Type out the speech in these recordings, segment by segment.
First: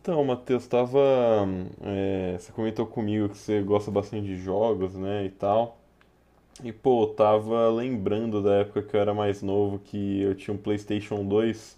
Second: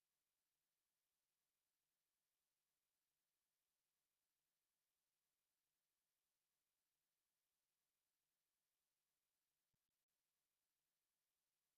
Então, Matheus, tava, você comentou comigo que você gosta bastante de jogos, né, e tal. E pô, eu tava lembrando da época que eu era mais novo, que eu tinha um PlayStation 2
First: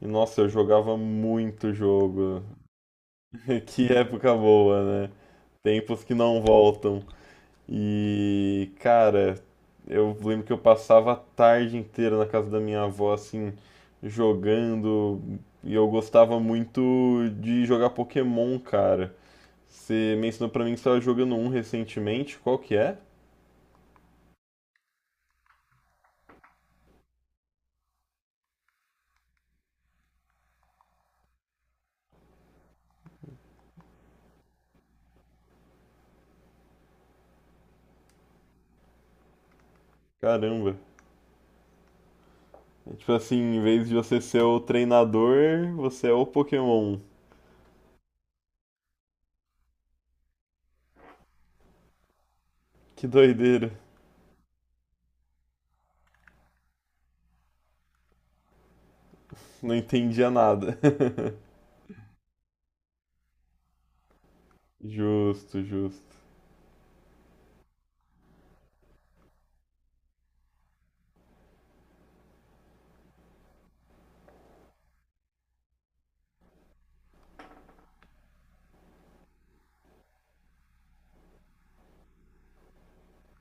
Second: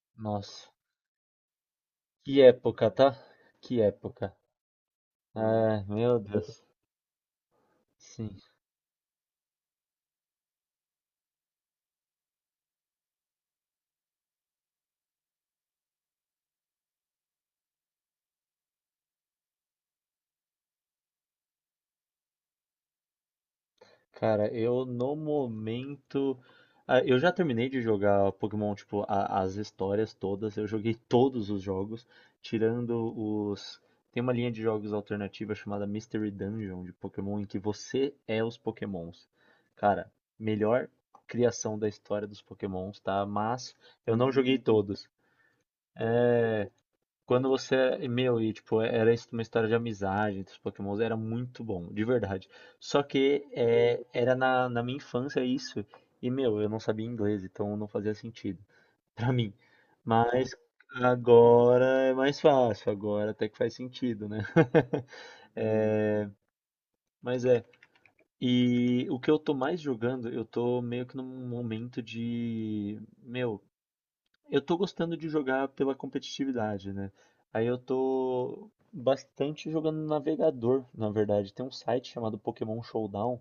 e nossa, eu Nossa, jogava muito que jogo. época, tá? Que Que época época. boa, né? Ah, Tempos que meu não Deus. voltam. Sim. E cara, eu lembro que eu passava a tarde inteira na casa da minha avó assim jogando e eu gostava muito de jogar Pokémon, cara. Você mencionou pra mim que você estava jogando um recentemente, qual que é? Cara, eu no momento. Ah, eu já terminei de jogar Pokémon, tipo, as histórias todas. Eu joguei todos os jogos, tirando os. Tem uma linha de jogos alternativa chamada Mystery Dungeon de Pokémon, em que você é os Pokémons. Cara, Caramba. melhor criação da história dos É Pokémons, tipo tá? assim, em Mas vez de eu você não ser joguei o todos. treinador, você é o Pokémon. Quando você. Meu, e tipo, era isso uma história de amizade entre os Pokémons, era muito bom, de verdade. Só Que que doideira. Era na minha infância isso. E, meu, eu não sabia inglês, então não fazia sentido pra mim. Não entendia Mas nada. agora é mais fácil, agora até que faz sentido, né? Justo, justo. É, mas é. E o que eu tô mais jogando, eu tô meio que num momento de. Meu, eu tô gostando de jogar pela competitividade, né? Aí eu tô bastante jogando no navegador, na verdade. Tem um site chamado Pokémon Showdown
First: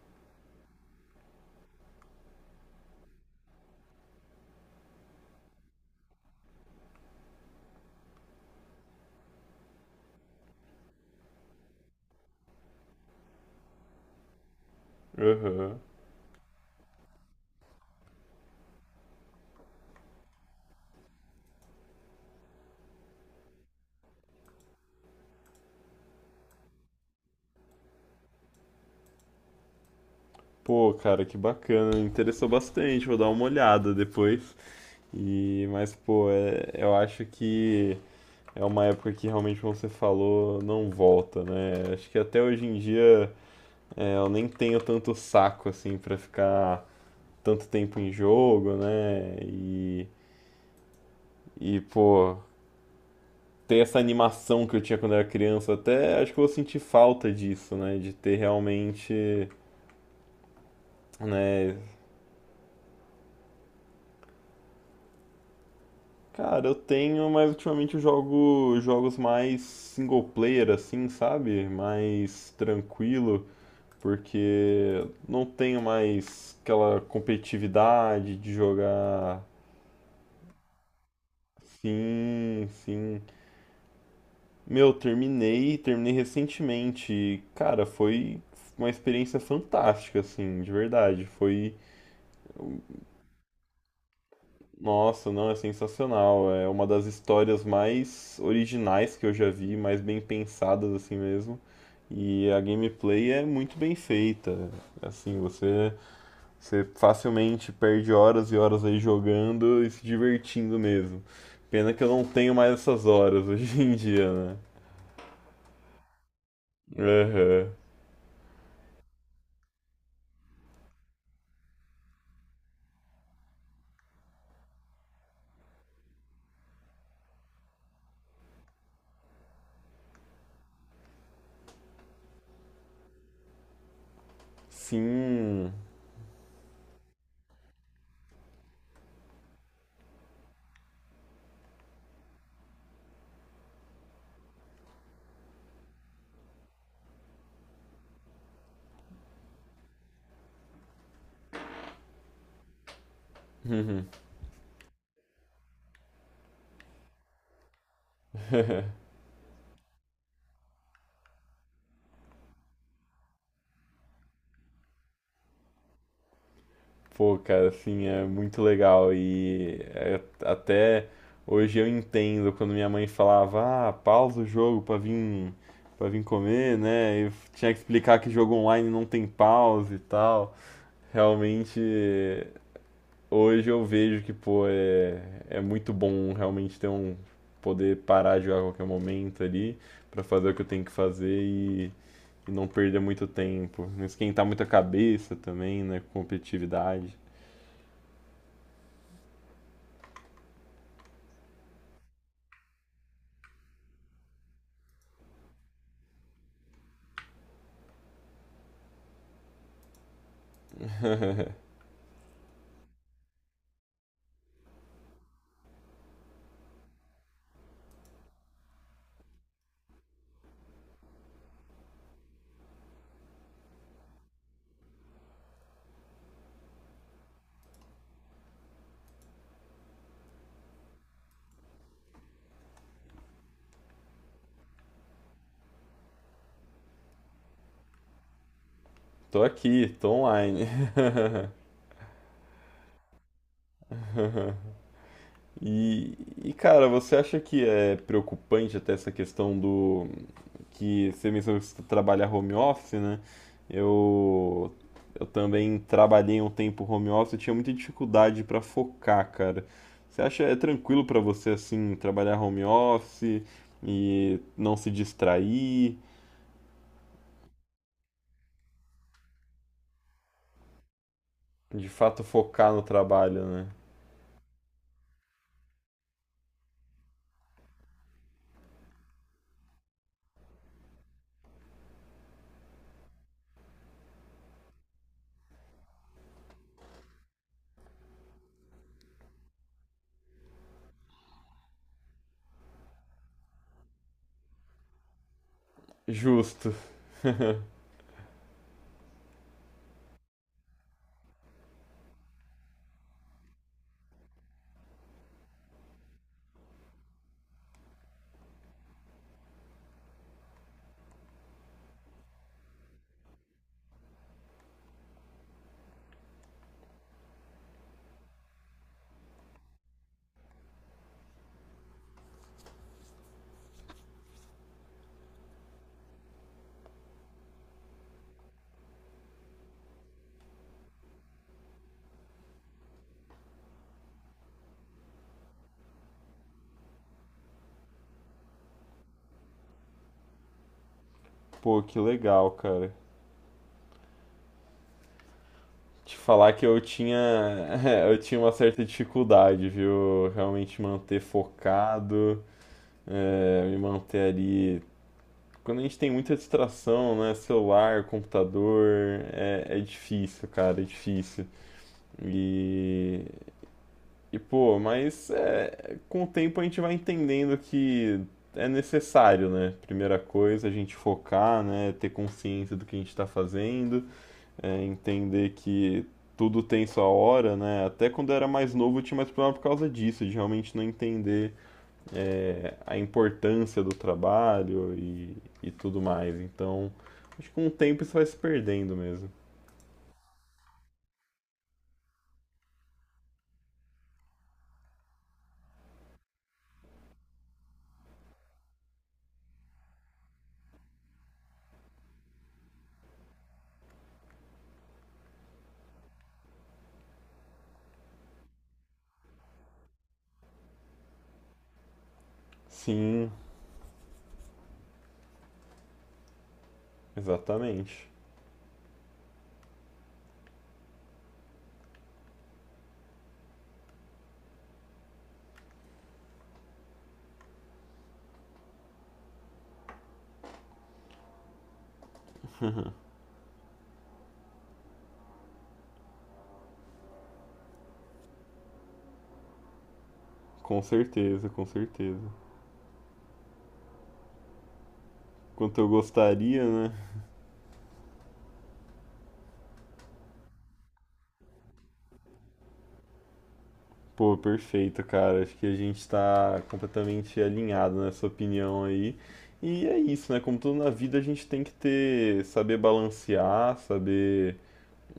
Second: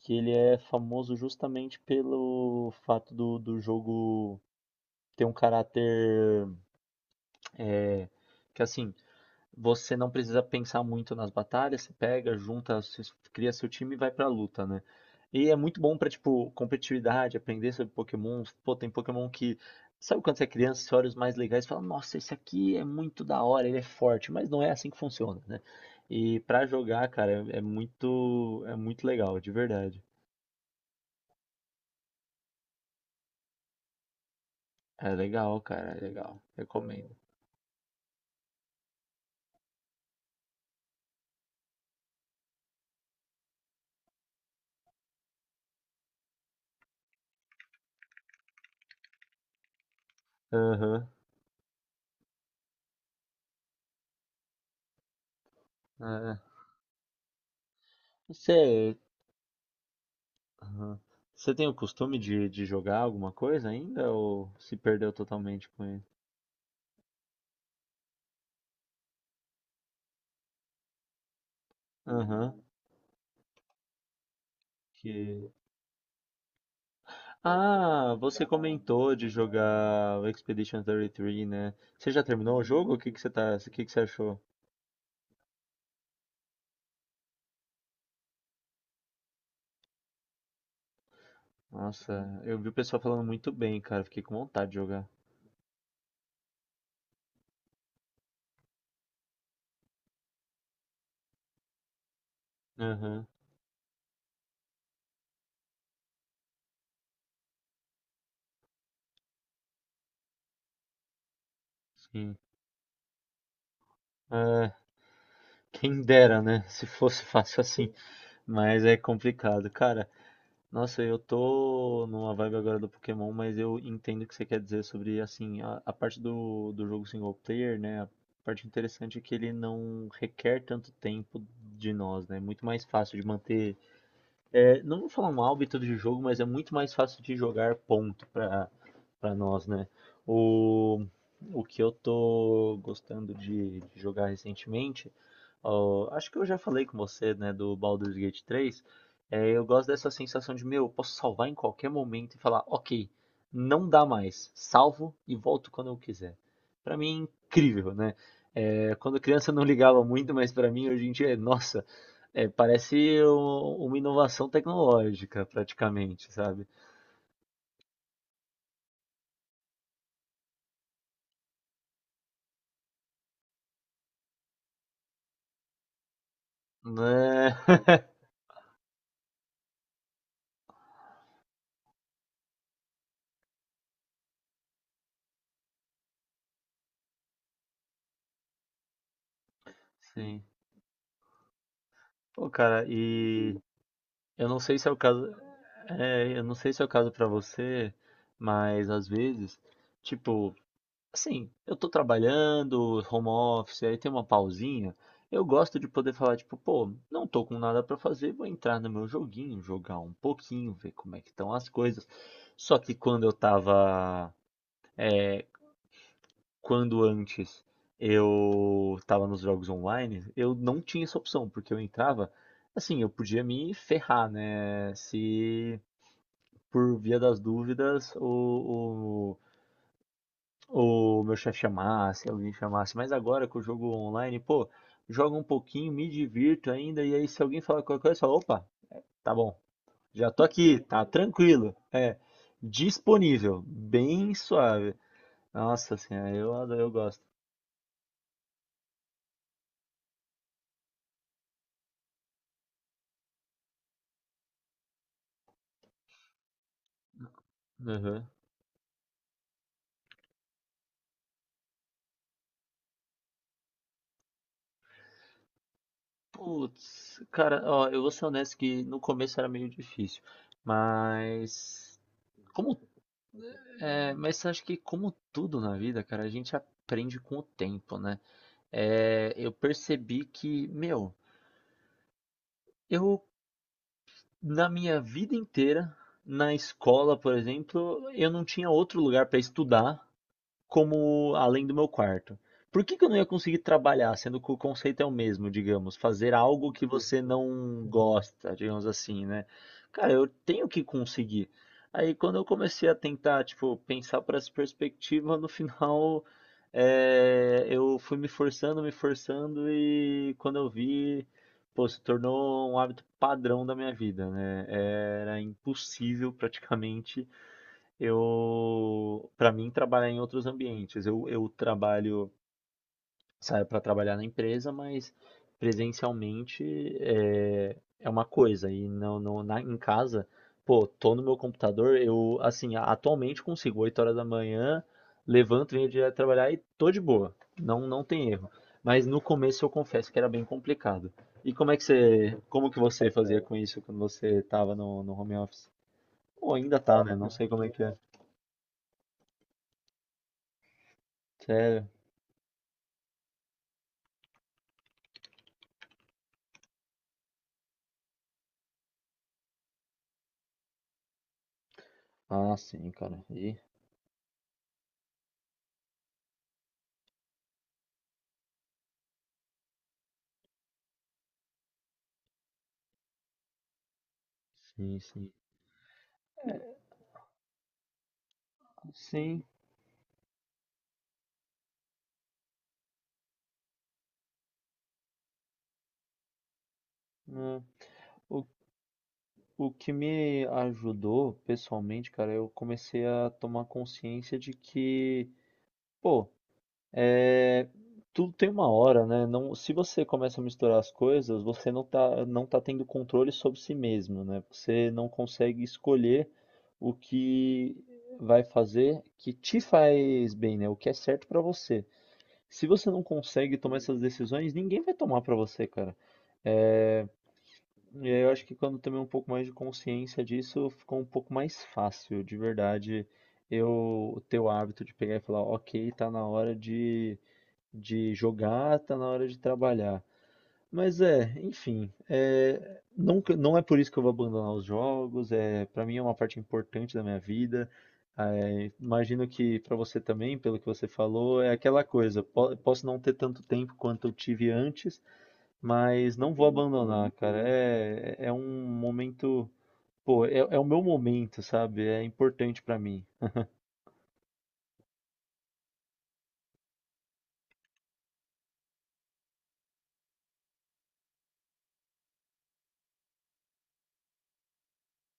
que ele é famoso justamente pelo fato do jogo ter um caráter é, que assim você não precisa pensar muito nas batalhas, você pega, junta, cria seu time e vai pra luta, né? E é Aham. muito bom pra, tipo, competitividade, aprender sobre Pokémon. Pô, tem Pokémon que. Sabe quando você é criança, você olha os mais legais e fala, nossa, esse aqui é muito da hora, ele é forte, mas não é assim que funciona, né? E pra jogar, cara, é muito legal, de verdade. Pô, cara, que bacana. Interessou bastante. Vou dar uma olhada depois. É legal, E, mas, cara, é pô, legal. Eu Recomendo. acho que é uma época que realmente, como você falou, não volta, né? Acho que até hoje em dia. É, eu nem tenho tanto saco assim pra ficar tanto tempo em jogo, né? Aham. E pô, ter essa animação que eu tinha quando eu era criança, até acho É. que eu vou sentir falta disso, né? De ter Você realmente, Aham. Você tem o né? costume de jogar alguma coisa ainda ou se perdeu totalmente com ele? Cara, eu tenho, mas ultimamente eu jogo jogos mais single player, assim, sabe? Mais Aham. tranquilo, porque não Que... tenho mais aquela Ah, competitividade você de comentou de jogar. jogar o Expedition 33, né? Você já terminou o Sim, jogo? Sim. O que que você achou? Meu, terminei recentemente. E, cara, foi uma experiência fantástica, assim, de verdade. Foi, Nossa, eu vi o pessoal falando muito bem, cara. Fiquei com vontade de jogar. nossa, não, é sensacional. É uma das histórias mais originais que eu já vi, mais bem pensadas, assim mesmo. E a Aham, gameplay é muito bem feita. Assim, você, você facilmente perde horas e horas aí jogando e se divertindo mesmo. Pena que eu não sim. tenho mais essas horas hoje em dia, né? É, quem dera, né? Se fosse fácil Aham. assim. Mas é complicado, cara. Nossa, eu tô numa vibe agora do Pokémon, mas eu entendo o que você quer dizer sobre, assim, a parte do jogo single player, né? A parte interessante é que ele não requer tanto tempo de nós, né? É muito mais fácil de manter não vou falar um Sim. hábito de jogo, mas é muito mais fácil de jogar ponto para nós, né? O, o que eu tô gostando de jogar recentemente, ó, acho que eu já falei com você, né, do Baldur's Gate 3. É, eu gosto dessa sensação de, meu, eu posso salvar em qualquer momento e falar, ok, não dá mais, salvo e volto quando eu quiser. Pra mim é incrível, né? É, quando criança eu não ligava muito, mas pra mim hoje em dia é, nossa, parece uma inovação tecnológica, praticamente, sabe? Pô, cara, assim, é muito legal e até hoje eu entendo quando minha mãe falava, ah, pausa o jogo pra para vir comer, né? Eu Né? tinha que explicar que jogo online não tem pausa e tal. Realmente, hoje eu vejo que, pô, é, é muito bom realmente ter um poder parar de jogar a qualquer momento ali pra Sim. fazer o que eu tenho que fazer Pô, e não cara, perder muito e tempo, não esquentar eu não muito a sei se é o caso, cabeça também, né, com eu não sei se é o caso competitividade. pra você, mas às vezes, tipo, assim, eu tô trabalhando, home office, aí tem uma pausinha, eu gosto de poder falar, tipo, pô, não tô com nada pra fazer, vou entrar no meu joguinho, jogar um pouquinho, ver como é que estão as coisas. Só que quando antes eu estava nos jogos online, eu não tinha essa opção, porque eu entrava, assim, eu podia me ferrar, né? Se por via das dúvidas o meu chefe chamasse, alguém chamasse. Mas agora que eu jogo online, pô, jogo um pouquinho, me divirto ainda, e aí se alguém falar qualquer coisa, eu falo, opa, tá Tô bom, aqui, tô já tô online. aqui, tá tranquilo. É, disponível, bem suave. Nossa E, senhora, e, eu, adoro, cara, eu você gosto. acha que é preocupante até essa questão do que você mencionou que você trabalha home office, né? Eu eu também trabalhei um tempo home office, eu tinha muita Uhum. dificuldade pra focar, cara. Você acha é tranquilo pra você assim trabalhar home office e não se distrair, Putz, cara, ó, eu vou ser honesto que no começo era meio difícil, de mas fato focar como no trabalho, né? Mas acho que como tudo na vida, cara, a gente aprende com o tempo, né? É, eu percebi que, meu, eu na minha vida inteira, na escola, por exemplo, eu não tinha outro lugar pra estudar como além do meu quarto. Por que que eu não ia conseguir trabalhar, sendo que o conceito é o mesmo, digamos, fazer algo Justo. que você não gosta, digamos assim, né? Cara, eu tenho que conseguir. Aí quando eu comecei a tentar, tipo, pensar por essa perspectiva, no final eu fui me forçando e quando eu vi, pô, se tornou um hábito padrão da minha vida, né? Era impossível praticamente para mim, trabalhar em outros ambientes. Eu trabalho, saio para trabalhar na empresa, mas presencialmente é uma coisa. E não, não, em casa, pô, tô no meu computador, eu, assim, atualmente consigo, 8 horas da manhã, levanto, venho direto trabalhar e tô de boa. Não, não tem erro. Mas no começo eu confesso que era bem complicado. E Pô, que legal, como que cara. você fazia com isso quando você tava no home office? Te falar Ou que ainda eu tá, né? tinha, Não sei como é que é. eu tinha uma certa dificuldade, viu? Realmente manter Sério. focado, me manter ali. Quando a gente tem muita distração, né? Celular, computador, é, é difícil, cara, é difícil. Ah, sim, cara. E, E e pô, mas é, com o tempo a gente vai entendendo que é necessário, né? Primeira coisa, a gente focar, né? Ter consciência do que a gente está fazendo. É, sim, sim. entender que tudo tem sua hora, né? Até quando eu era mais novo eu tinha mais Sim, problema por causa disso, de realmente não entender a importância do trabalho e tudo mais. Então, acho que né? com o tempo isso vai se O, perdendo mesmo. o que me ajudou pessoalmente, cara, eu comecei a tomar consciência de que, pô, é, tudo tem uma hora, né? Não, se você começa a misturar as coisas, você não tá, não tá tendo controle sobre si mesmo, né? Você não consegue escolher o que vai fazer que te faz bem, né? O que é certo pra você. Se você não Sim, consegue tomar essas decisões, ninguém vai tomar pra você, cara. É, exatamente. e aí eu acho que quando eu tomei um pouco mais de consciência disso, ficou um pouco mais fácil, de verdade, eu ter o hábito de pegar e falar, ok, tá na hora de jogar, tá na hora de trabalhar. Mas é, enfim, não, não é por isso que eu vou abandonar os jogos, para mim é uma parte importante da minha vida. É, imagino que para você também, pelo que Com você falou, certeza, é com aquela certeza. coisa, posso não ter tanto tempo quanto eu tive antes, Quanto eu mas não vou gostaria, né? abandonar, cara. É, um momento, pô, é é o meu momento, sabe? É importante para mim. Pô, perfeito, cara. Acho que a gente tá completamente alinhado nessa opinião aí. E é isso, né? Como tudo na vida, a gente tem que ter, saber balancear, saber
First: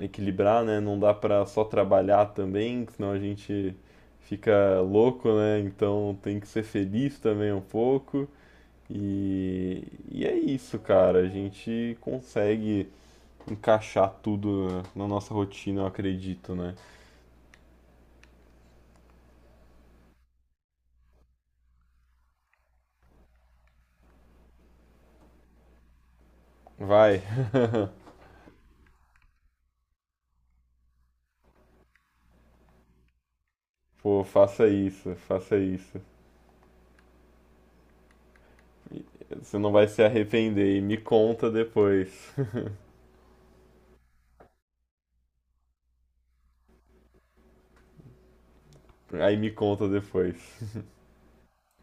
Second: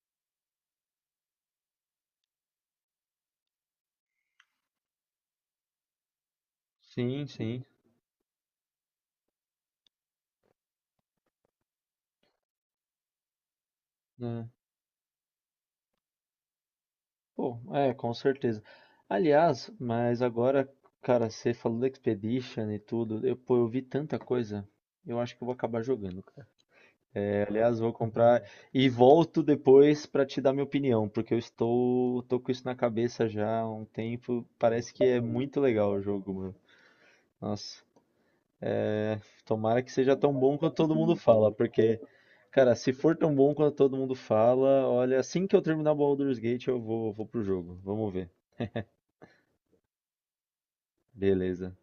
equilibrar, né? Não dá pra só trabalhar também, que senão a gente fica louco, né? Então tem que ser feliz Sim, também um sim. pouco. E, e é isso, cara. A gente consegue encaixar tudo na nossa rotina, eu acredito, né? Pô, com certeza. Aliás, mas agora, cara, você falou da Expedition e tudo, eu, pô, eu vi tanta coisa, eu acho que eu vou acabar jogando, cara. Vai, É, aliás, vou comprar e volto depois pra te dar minha opinião, porque tô com isso na cabeça já há um pô, tempo, faça parece que isso, é faça muito legal isso. o jogo, mano. Nossa, Você não tomara vai que se seja tão bom quanto arrepender e todo me mundo conta fala, porque, depois. cara, se for tão bom quanto todo mundo fala, olha, assim que eu terminar o Baldur's Gate, eu vou pro jogo, vamos ver. Aí me conta depois. Beleza.